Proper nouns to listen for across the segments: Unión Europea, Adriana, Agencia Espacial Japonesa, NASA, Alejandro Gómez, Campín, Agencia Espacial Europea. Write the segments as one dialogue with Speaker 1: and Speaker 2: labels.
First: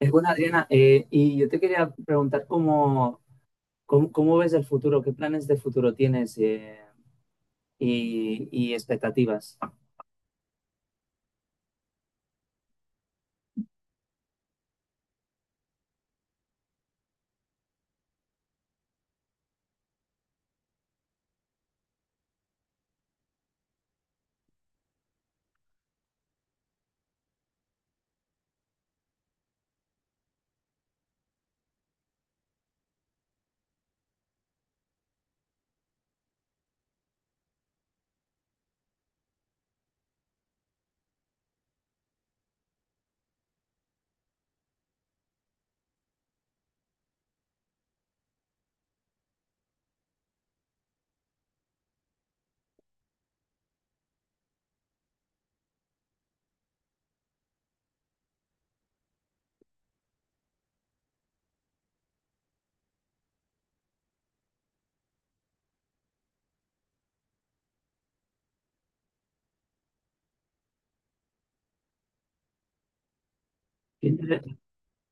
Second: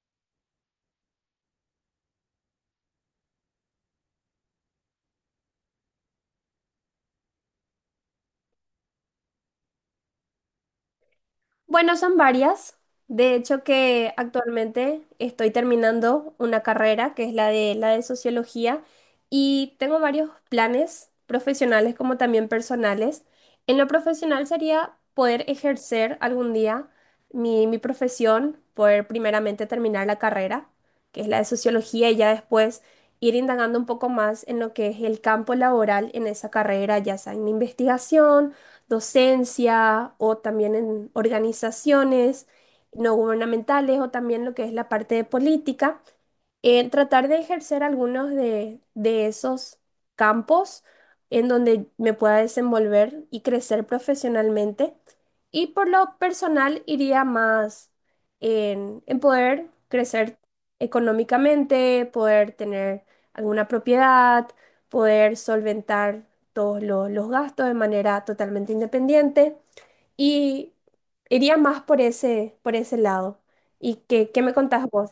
Speaker 1: Es buena, Adriana. Y yo te quería preguntar cómo ves el futuro, qué planes de futuro tienes y expectativas.
Speaker 2: Bueno, son varias. De hecho, que actualmente estoy terminando una carrera que es la de sociología y tengo varios planes profesionales como también personales. En lo profesional sería poder ejercer algún día mi profesión, poder primeramente terminar la carrera, que es la de sociología, y ya después ir indagando un poco más en lo que es el campo laboral en esa carrera, ya sea en investigación docencia o también en organizaciones no gubernamentales o también lo que es la parte de política en tratar de ejercer algunos de esos campos en donde me pueda desenvolver y crecer profesionalmente. Y por lo personal iría más en poder crecer económicamente, poder tener alguna propiedad, poder solventar los gastos de manera totalmente independiente. Y iría más por ese lado. ¿Y
Speaker 1: Qué
Speaker 2: qué me
Speaker 1: inter-
Speaker 2: contás vos?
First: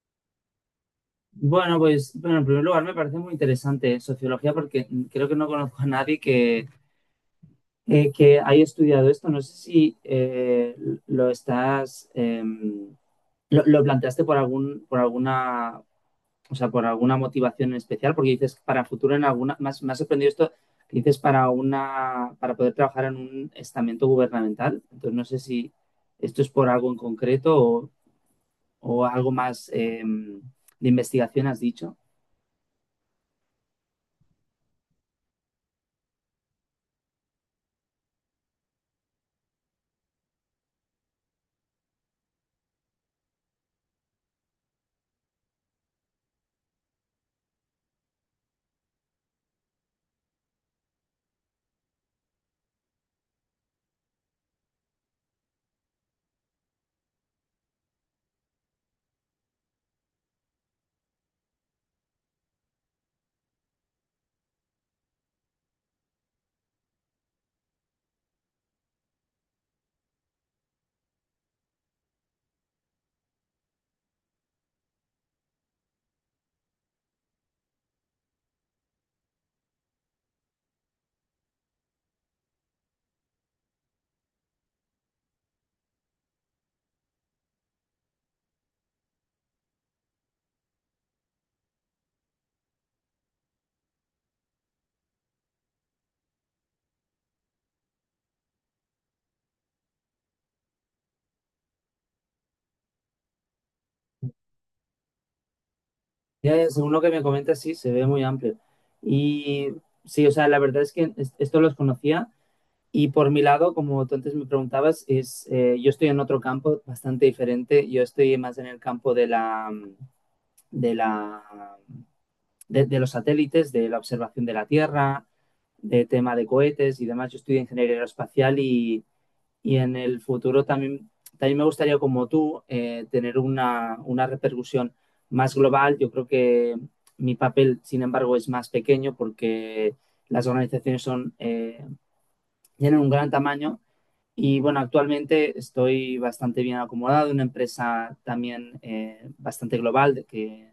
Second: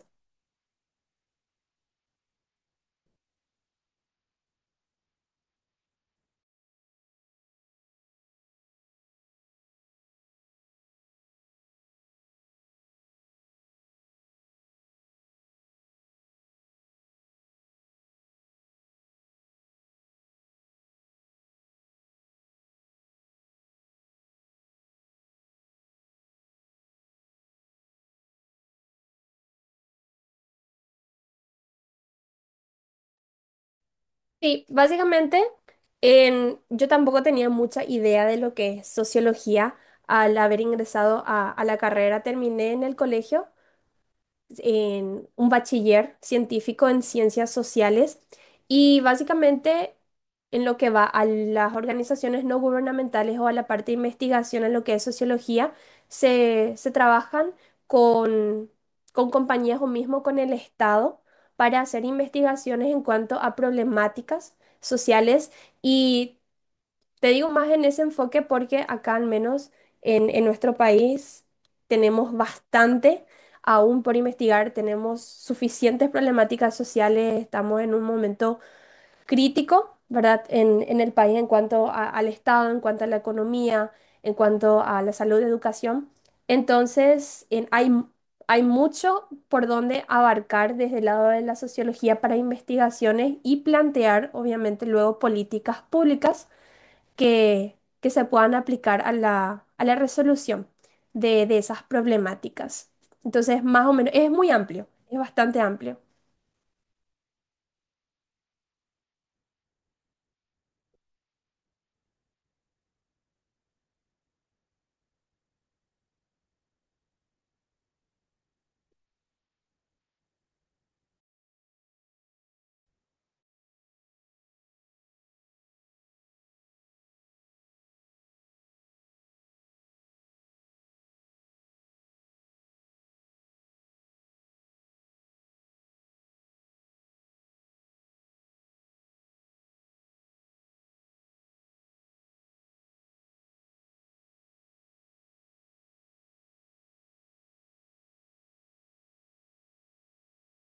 Speaker 1: Bueno, pues, en primer lugar me parece muy interesante sociología porque creo que no conozco a nadie que haya estudiado esto. No sé si lo estás, lo planteaste por por alguna o sea, por alguna motivación en especial, porque dices para futuro en alguna, más, me ha sorprendido esto, que dices para poder trabajar en un estamento gubernamental. Entonces no sé si esto es por algo en concreto o algo más de investigación has dicho.
Speaker 2: Sí, básicamente yo tampoco tenía mucha idea de lo que es sociología al haber ingresado a la carrera. Terminé en el colegio en un bachiller científico en ciencias sociales y básicamente en lo que va a las organizaciones no gubernamentales o a la parte de investigación en lo que es sociología, se trabajan con, con compañías o mismo con el Estado para hacer investigaciones en cuanto a problemáticas sociales. Y te digo más en ese enfoque porque acá al menos en nuestro país tenemos bastante aún por investigar, tenemos suficientes problemáticas sociales, estamos en un momento crítico, ¿verdad? En el país en cuanto al Estado, en cuanto a la economía, en cuanto a la salud y educación. Entonces, hay mucho por donde abarcar desde el lado de la sociología para investigaciones y plantear, obviamente, luego políticas públicas que se puedan aplicar a a la resolución de esas problemáticas. Entonces, más o menos, es muy amplio, es bastante amplio.
Speaker 1: Ya, según lo que me comentas, sí, se ve muy amplio. Y sí, o sea, la verdad es que esto los conocía. Y por mi lado, como tú antes me preguntabas, es, yo estoy en otro campo bastante diferente. Yo estoy más en el campo de, la, de los satélites, de la observación de la Tierra, de tema de cohetes y demás. Yo estudio ingeniería aeroespacial y en el futuro también, también me gustaría, como tú, tener una repercusión más global. Yo creo que mi papel, sin embargo, es más pequeño porque las organizaciones tienen un gran tamaño. Y bueno, actualmente estoy bastante bien acomodado, en una empresa también bastante global, de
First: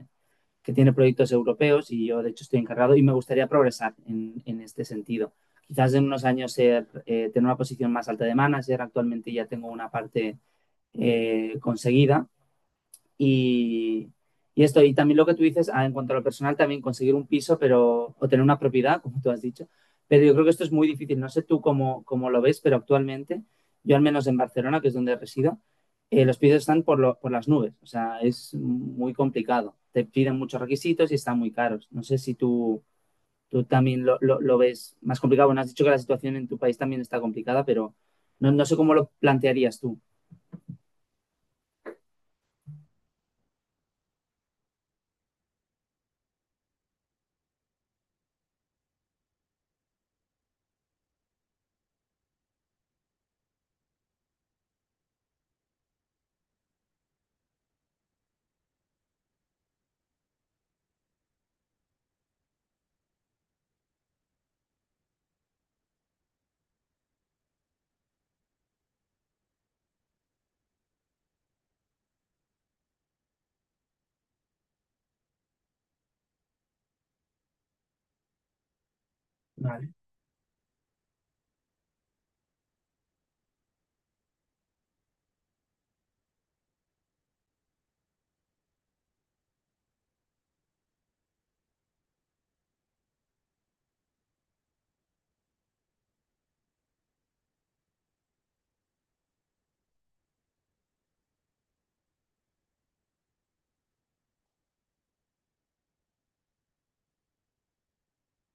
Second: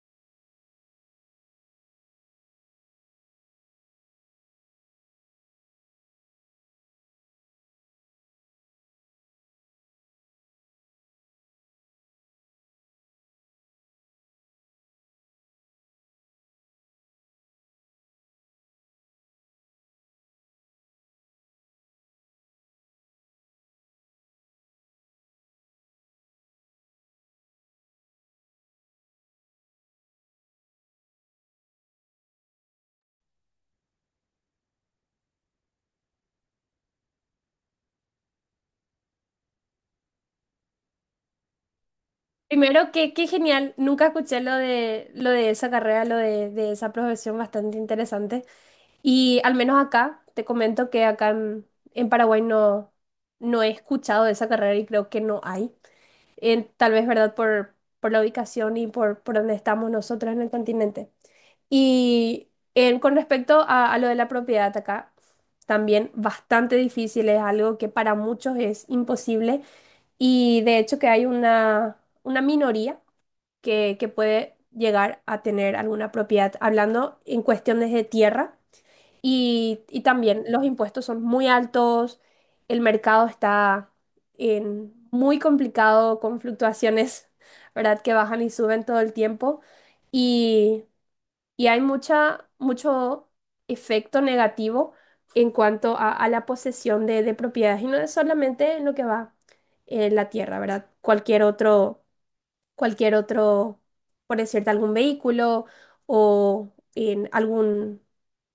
Speaker 1: que tiene proyectos europeos y yo de hecho estoy encargado y me gustaría progresar en este sentido. Quizás en unos años tener una posición más alta de manager, actualmente ya tengo una parte conseguida y, y esto, y también lo que tú dices, ah, en cuanto a lo personal, también conseguir un piso pero, o tener una propiedad, como tú has dicho. Pero yo creo que esto es muy difícil. No sé tú cómo lo ves, pero actualmente, yo al menos en Barcelona, que es donde resido, los pisos están por las nubes. O sea, es muy complicado. Te piden muchos requisitos y están muy caros. No sé si tú también lo ves más complicado. Bueno, has dicho que la situación en tu país también está complicada, pero no, no sé cómo lo plantearías tú.
Speaker 2: Primero, que qué genial, nunca escuché lo de esa carrera, de esa profesión bastante interesante. Y al menos acá, te comento que acá en Paraguay no he escuchado de esa carrera y creo que no hay. Tal vez, ¿verdad? Por la ubicación y por donde estamos nosotros en el continente. Y con respecto a lo de la propiedad acá, también bastante difícil, es algo que para muchos es imposible, y de hecho que hay una minoría que puede llegar a tener alguna propiedad, hablando en cuestiones de tierra, y también los impuestos son muy altos, el mercado está en muy complicado con fluctuaciones, ¿verdad? Que bajan y suben todo el tiempo. Y hay mucho efecto negativo en cuanto a la posesión de propiedades. Y no es solamente en lo que va en la tierra, ¿verdad? Cualquier otro, por decirte, algún vehículo o en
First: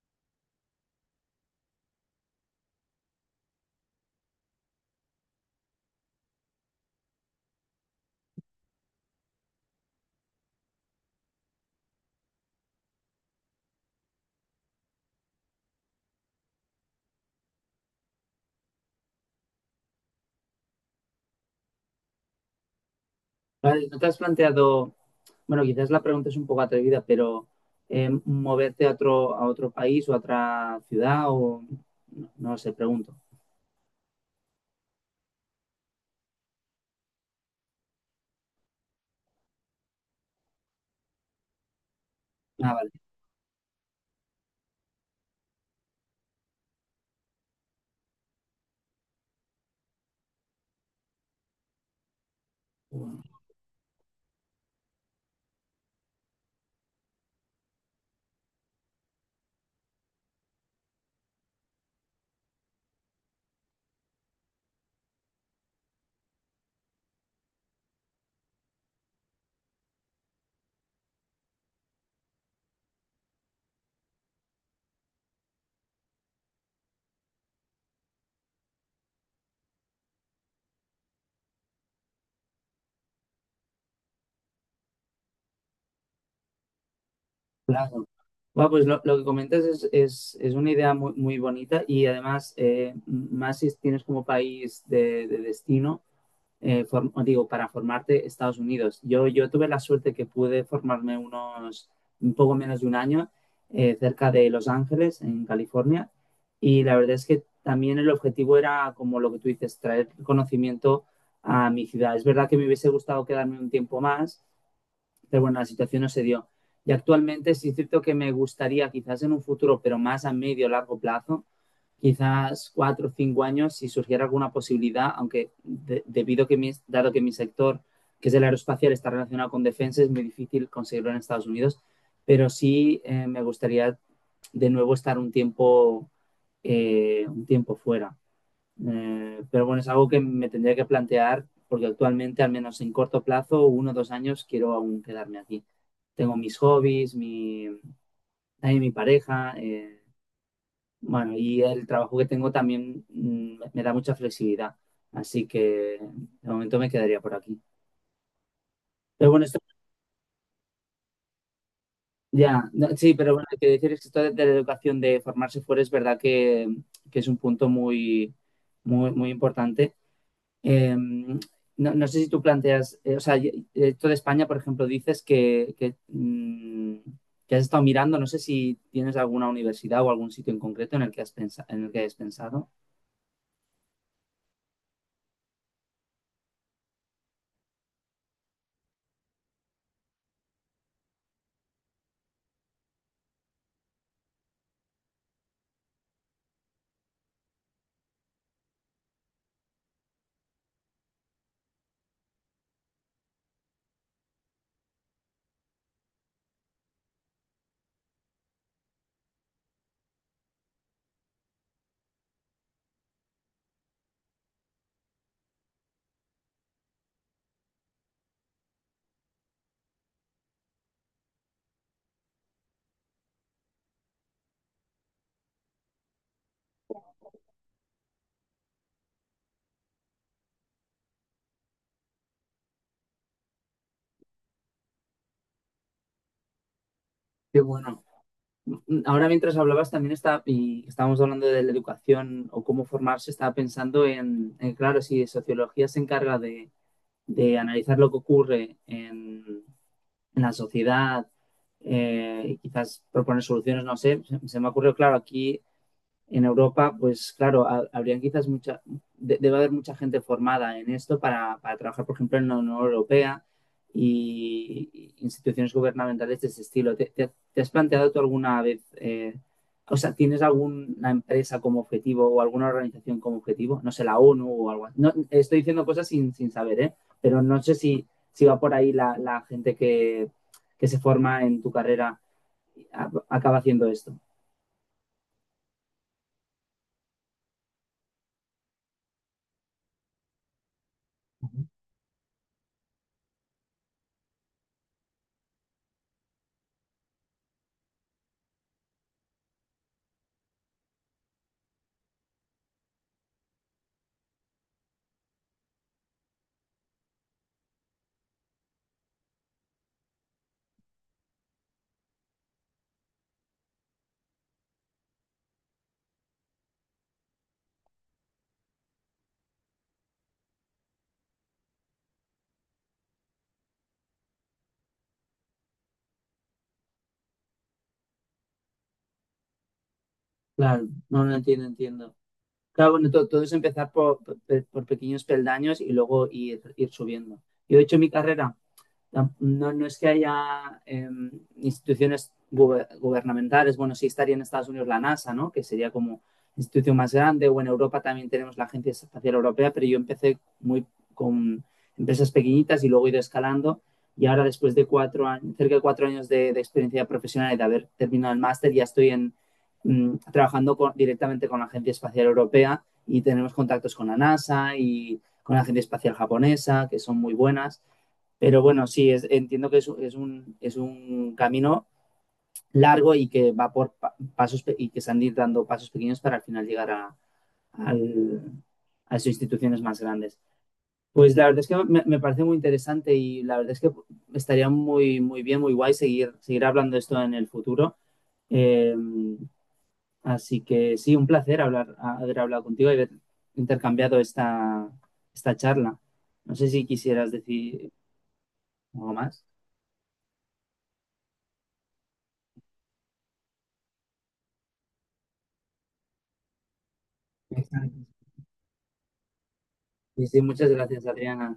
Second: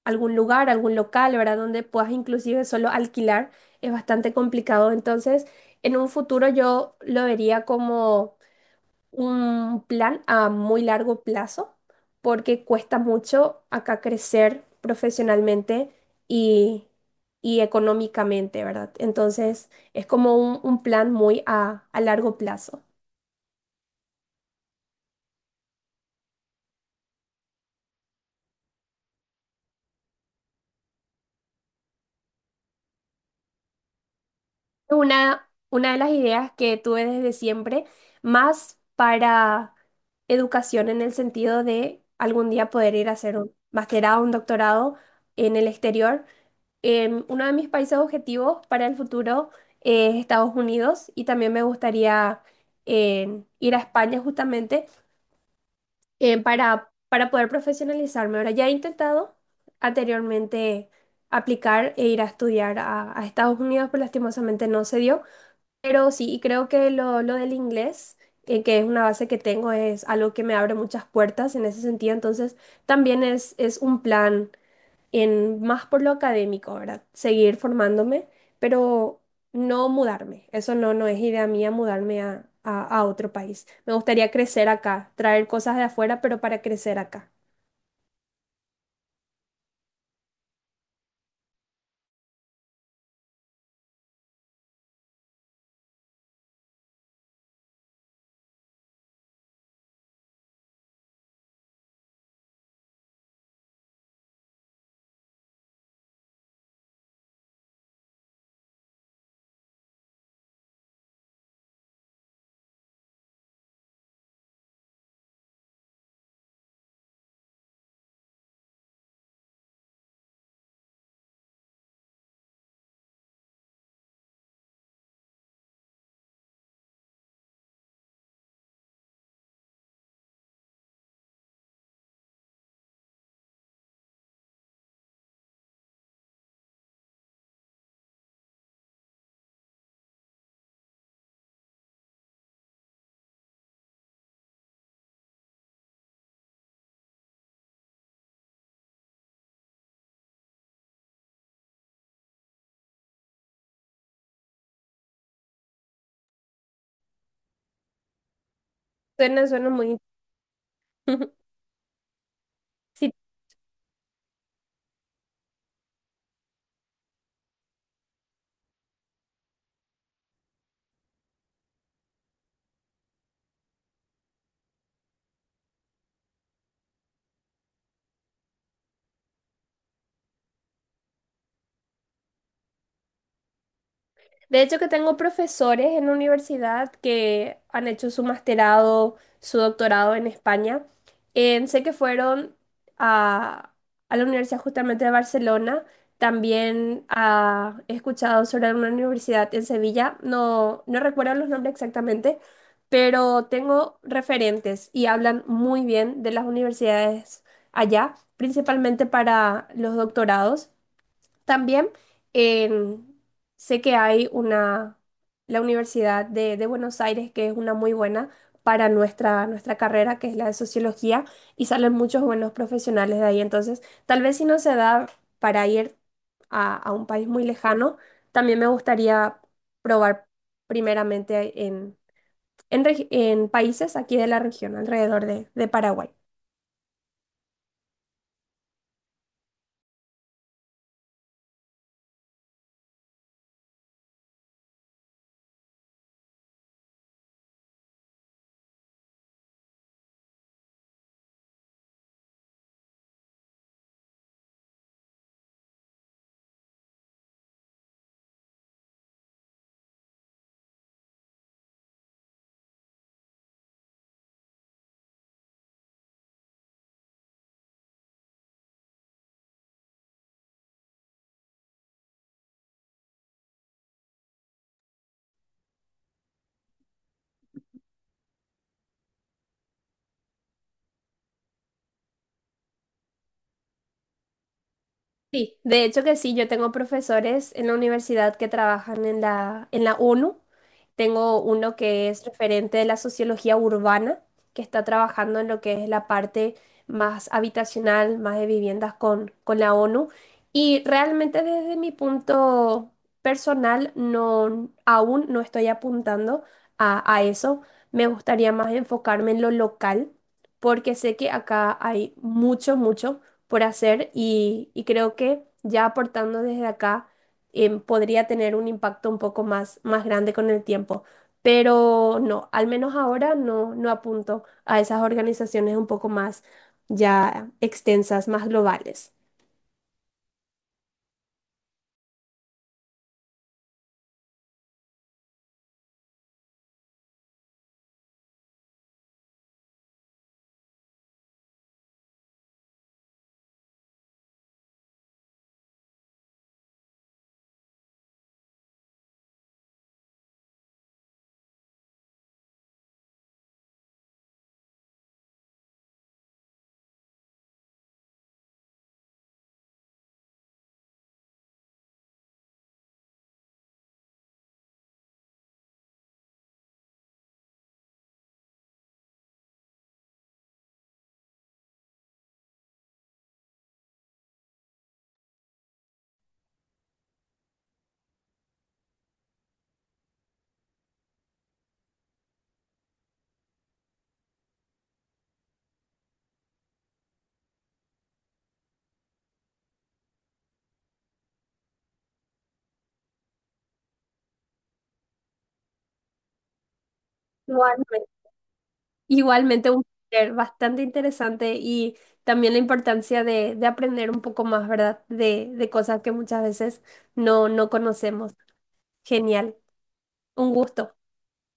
Speaker 2: algún lugar, algún local, ¿verdad? Donde puedas inclusive solo alquilar, es bastante complicado. Entonces, en un futuro yo lo vería como un plan a muy largo plazo porque cuesta mucho acá crecer profesionalmente y, y económicamente, ¿verdad? Entonces es como un plan muy a largo plazo.
Speaker 1: Vale, ¿no te has planteado, bueno, quizás la pregunta es un poco atrevida, pero moverte a a otro país o a otra ciudad o no, no sé, pregunto.
Speaker 2: Una de las ideas que tuve desde siempre, más para educación en el sentido de algún día
Speaker 1: Ah, vale.
Speaker 2: poder ir a hacer un masterado, un doctorado en el exterior. Uno de mis países objetivos para el futuro es Estados Unidos y también me gustaría ir a España justamente, para poder profesionalizarme. Ahora ya he intentado anteriormente aplicar e ir a estudiar a Estados Unidos, pero lastimosamente no se dio. Pero sí, y creo que lo del inglés, que es una base que tengo, es algo que me abre muchas puertas en ese sentido. Entonces, también es un plan en más por lo académico, ¿verdad? Seguir formándome, pero no mudarme. Eso no es idea mía mudarme a otro país. Me gustaría crecer acá, traer cosas de afuera, pero para crecer acá.
Speaker 1: Claro. Bueno, pues lo que comentas es una idea muy bonita y además, más si tienes como país de destino, digo, para formarte Estados Unidos. Yo tuve la suerte que pude formarme unos, un poco menos de un año cerca de Los Ángeles, en California, y la verdad es que también el objetivo era, como lo que tú dices, traer conocimiento a mi ciudad. Es verdad que me hubiese gustado quedarme un tiempo más, pero bueno, la situación no se dio. Y actualmente sí es cierto que me gustaría, quizás en un futuro, pero más a medio o largo plazo, quizás 4 o 5 años, si surgiera alguna posibilidad, aunque debido a que mi, dado que mi sector, que es el aeroespacial, está relacionado con defensa, es muy difícil conseguirlo en Estados Unidos, pero sí me gustaría de nuevo estar un tiempo fuera. Pero bueno, es algo que me tendría que plantear porque actualmente, al menos en corto plazo, 1 o 2 años, quiero aún quedarme aquí. Tengo mis hobbies, también mi pareja, bueno, y el trabajo que tengo también me da mucha flexibilidad. Así que de momento me quedaría por aquí. Pero bueno,
Speaker 2: Suena muy...
Speaker 1: no,
Speaker 2: Si
Speaker 1: sí, pero bueno, hay que decir es que esto de la educación de formarse fuera es verdad que es un punto muy importante. Eh, no, no sé si tú planteas, o sea, esto de España, por ejemplo, dices que has estado mirando, no sé si tienes alguna universidad o algún sitio en concreto en el que has pensado, en el que hayas pensado.
Speaker 2: De hecho, que tengo profesores en la universidad que han hecho su masterado, su doctorado en España. Sé que fueron a, a la Universidad justamente de Barcelona. También he escuchado sobre una universidad en Sevilla. No recuerdo los nombres exactamente, pero tengo referentes y hablan muy bien de las universidades allá, principalmente para los doctorados. También en- sé que hay una, la Universidad de Buenos Aires, que es una muy buena para nuestra carrera, que es la de sociología, y salen muchos buenos profesionales de ahí. Entonces, tal vez si no se da para ir a un país muy lejano, también me gustaría probar primeramente en países aquí de la región, alrededor de Paraguay.
Speaker 1: Qué bueno. Ahora mientras hablabas también y estábamos hablando de la educación o cómo formarse, estaba pensando en claro, si sociología se encarga de analizar lo que ocurre en la sociedad y quizás proponer soluciones, no sé, se me ocurrió, claro, aquí en Europa, pues claro, habría quizás mucha, debe haber mucha gente formada en esto para trabajar, por ejemplo, en la Unión Europea y instituciones gubernamentales de ese estilo. Te has planteado tú alguna vez, o sea, tienes alguna empresa como objetivo o alguna organización como objetivo? No sé, la ONU o algo así. No, estoy diciendo cosas sin saber, ¿eh? Pero no sé si, si va por ahí la gente que se forma en tu carrera, acaba haciendo esto.
Speaker 2: Sí, de hecho que sí, yo tengo profesores en la universidad que trabajan en en la ONU. Tengo uno que es referente de la sociología urbana, que está trabajando en lo que es la parte más habitacional, más de viviendas con la ONU. Y realmente desde mi punto personal, no, aún no estoy apuntando a eso. Me gustaría más enfocarme en lo local, porque sé que acá hay mucho por hacer, y creo que ya aportando desde acá podría tener un impacto un poco más, más grande con el tiempo. Pero no, al menos ahora no, no apunto a esas organizaciones un poco más ya extensas, más globales.
Speaker 1: Claro, no, no entiendo, entiendo. Claro, bueno, todo, es empezar por pequeños peldaños y luego ir subiendo. Yo he hecho mi carrera no, no es que haya instituciones gubernamentales, bueno, sí estaría en Estados Unidos la NASA, ¿no? Que sería como institución más grande, o en Europa también tenemos la Agencia Espacial Europea, pero yo empecé muy con empresas pequeñitas y luego he ido escalando y ahora después de 4 años, cerca de 4 años experiencia profesional y de haber terminado el máster, ya estoy en, trabajando con, directamente con la Agencia Espacial Europea y tenemos contactos con la NASA y con la Agencia Espacial Japonesa, que son muy buenas. Pero bueno, sí, entiendo que es un camino largo y que va por pasos y que se han de dando pasos pequeños para al final llegar al- a esas instituciones más grandes. Pues la verdad es que me parece muy interesante y la verdad es que estaría muy bien, muy guay seguir hablando de esto en el futuro. Eh, Así que sí, un placer hablar, haber hablado contigo y haber intercambiado esta charla. No sé si quisieras decir
Speaker 2: Igualmente,
Speaker 1: algo más.
Speaker 2: igualmente un placer, bastante interesante, y también la importancia de aprender un poco más, ¿verdad? De cosas que muchas veces no conocemos. Genial,
Speaker 1: Y sí,
Speaker 2: un
Speaker 1: muchas
Speaker 2: gusto.
Speaker 1: gracias, Adriana.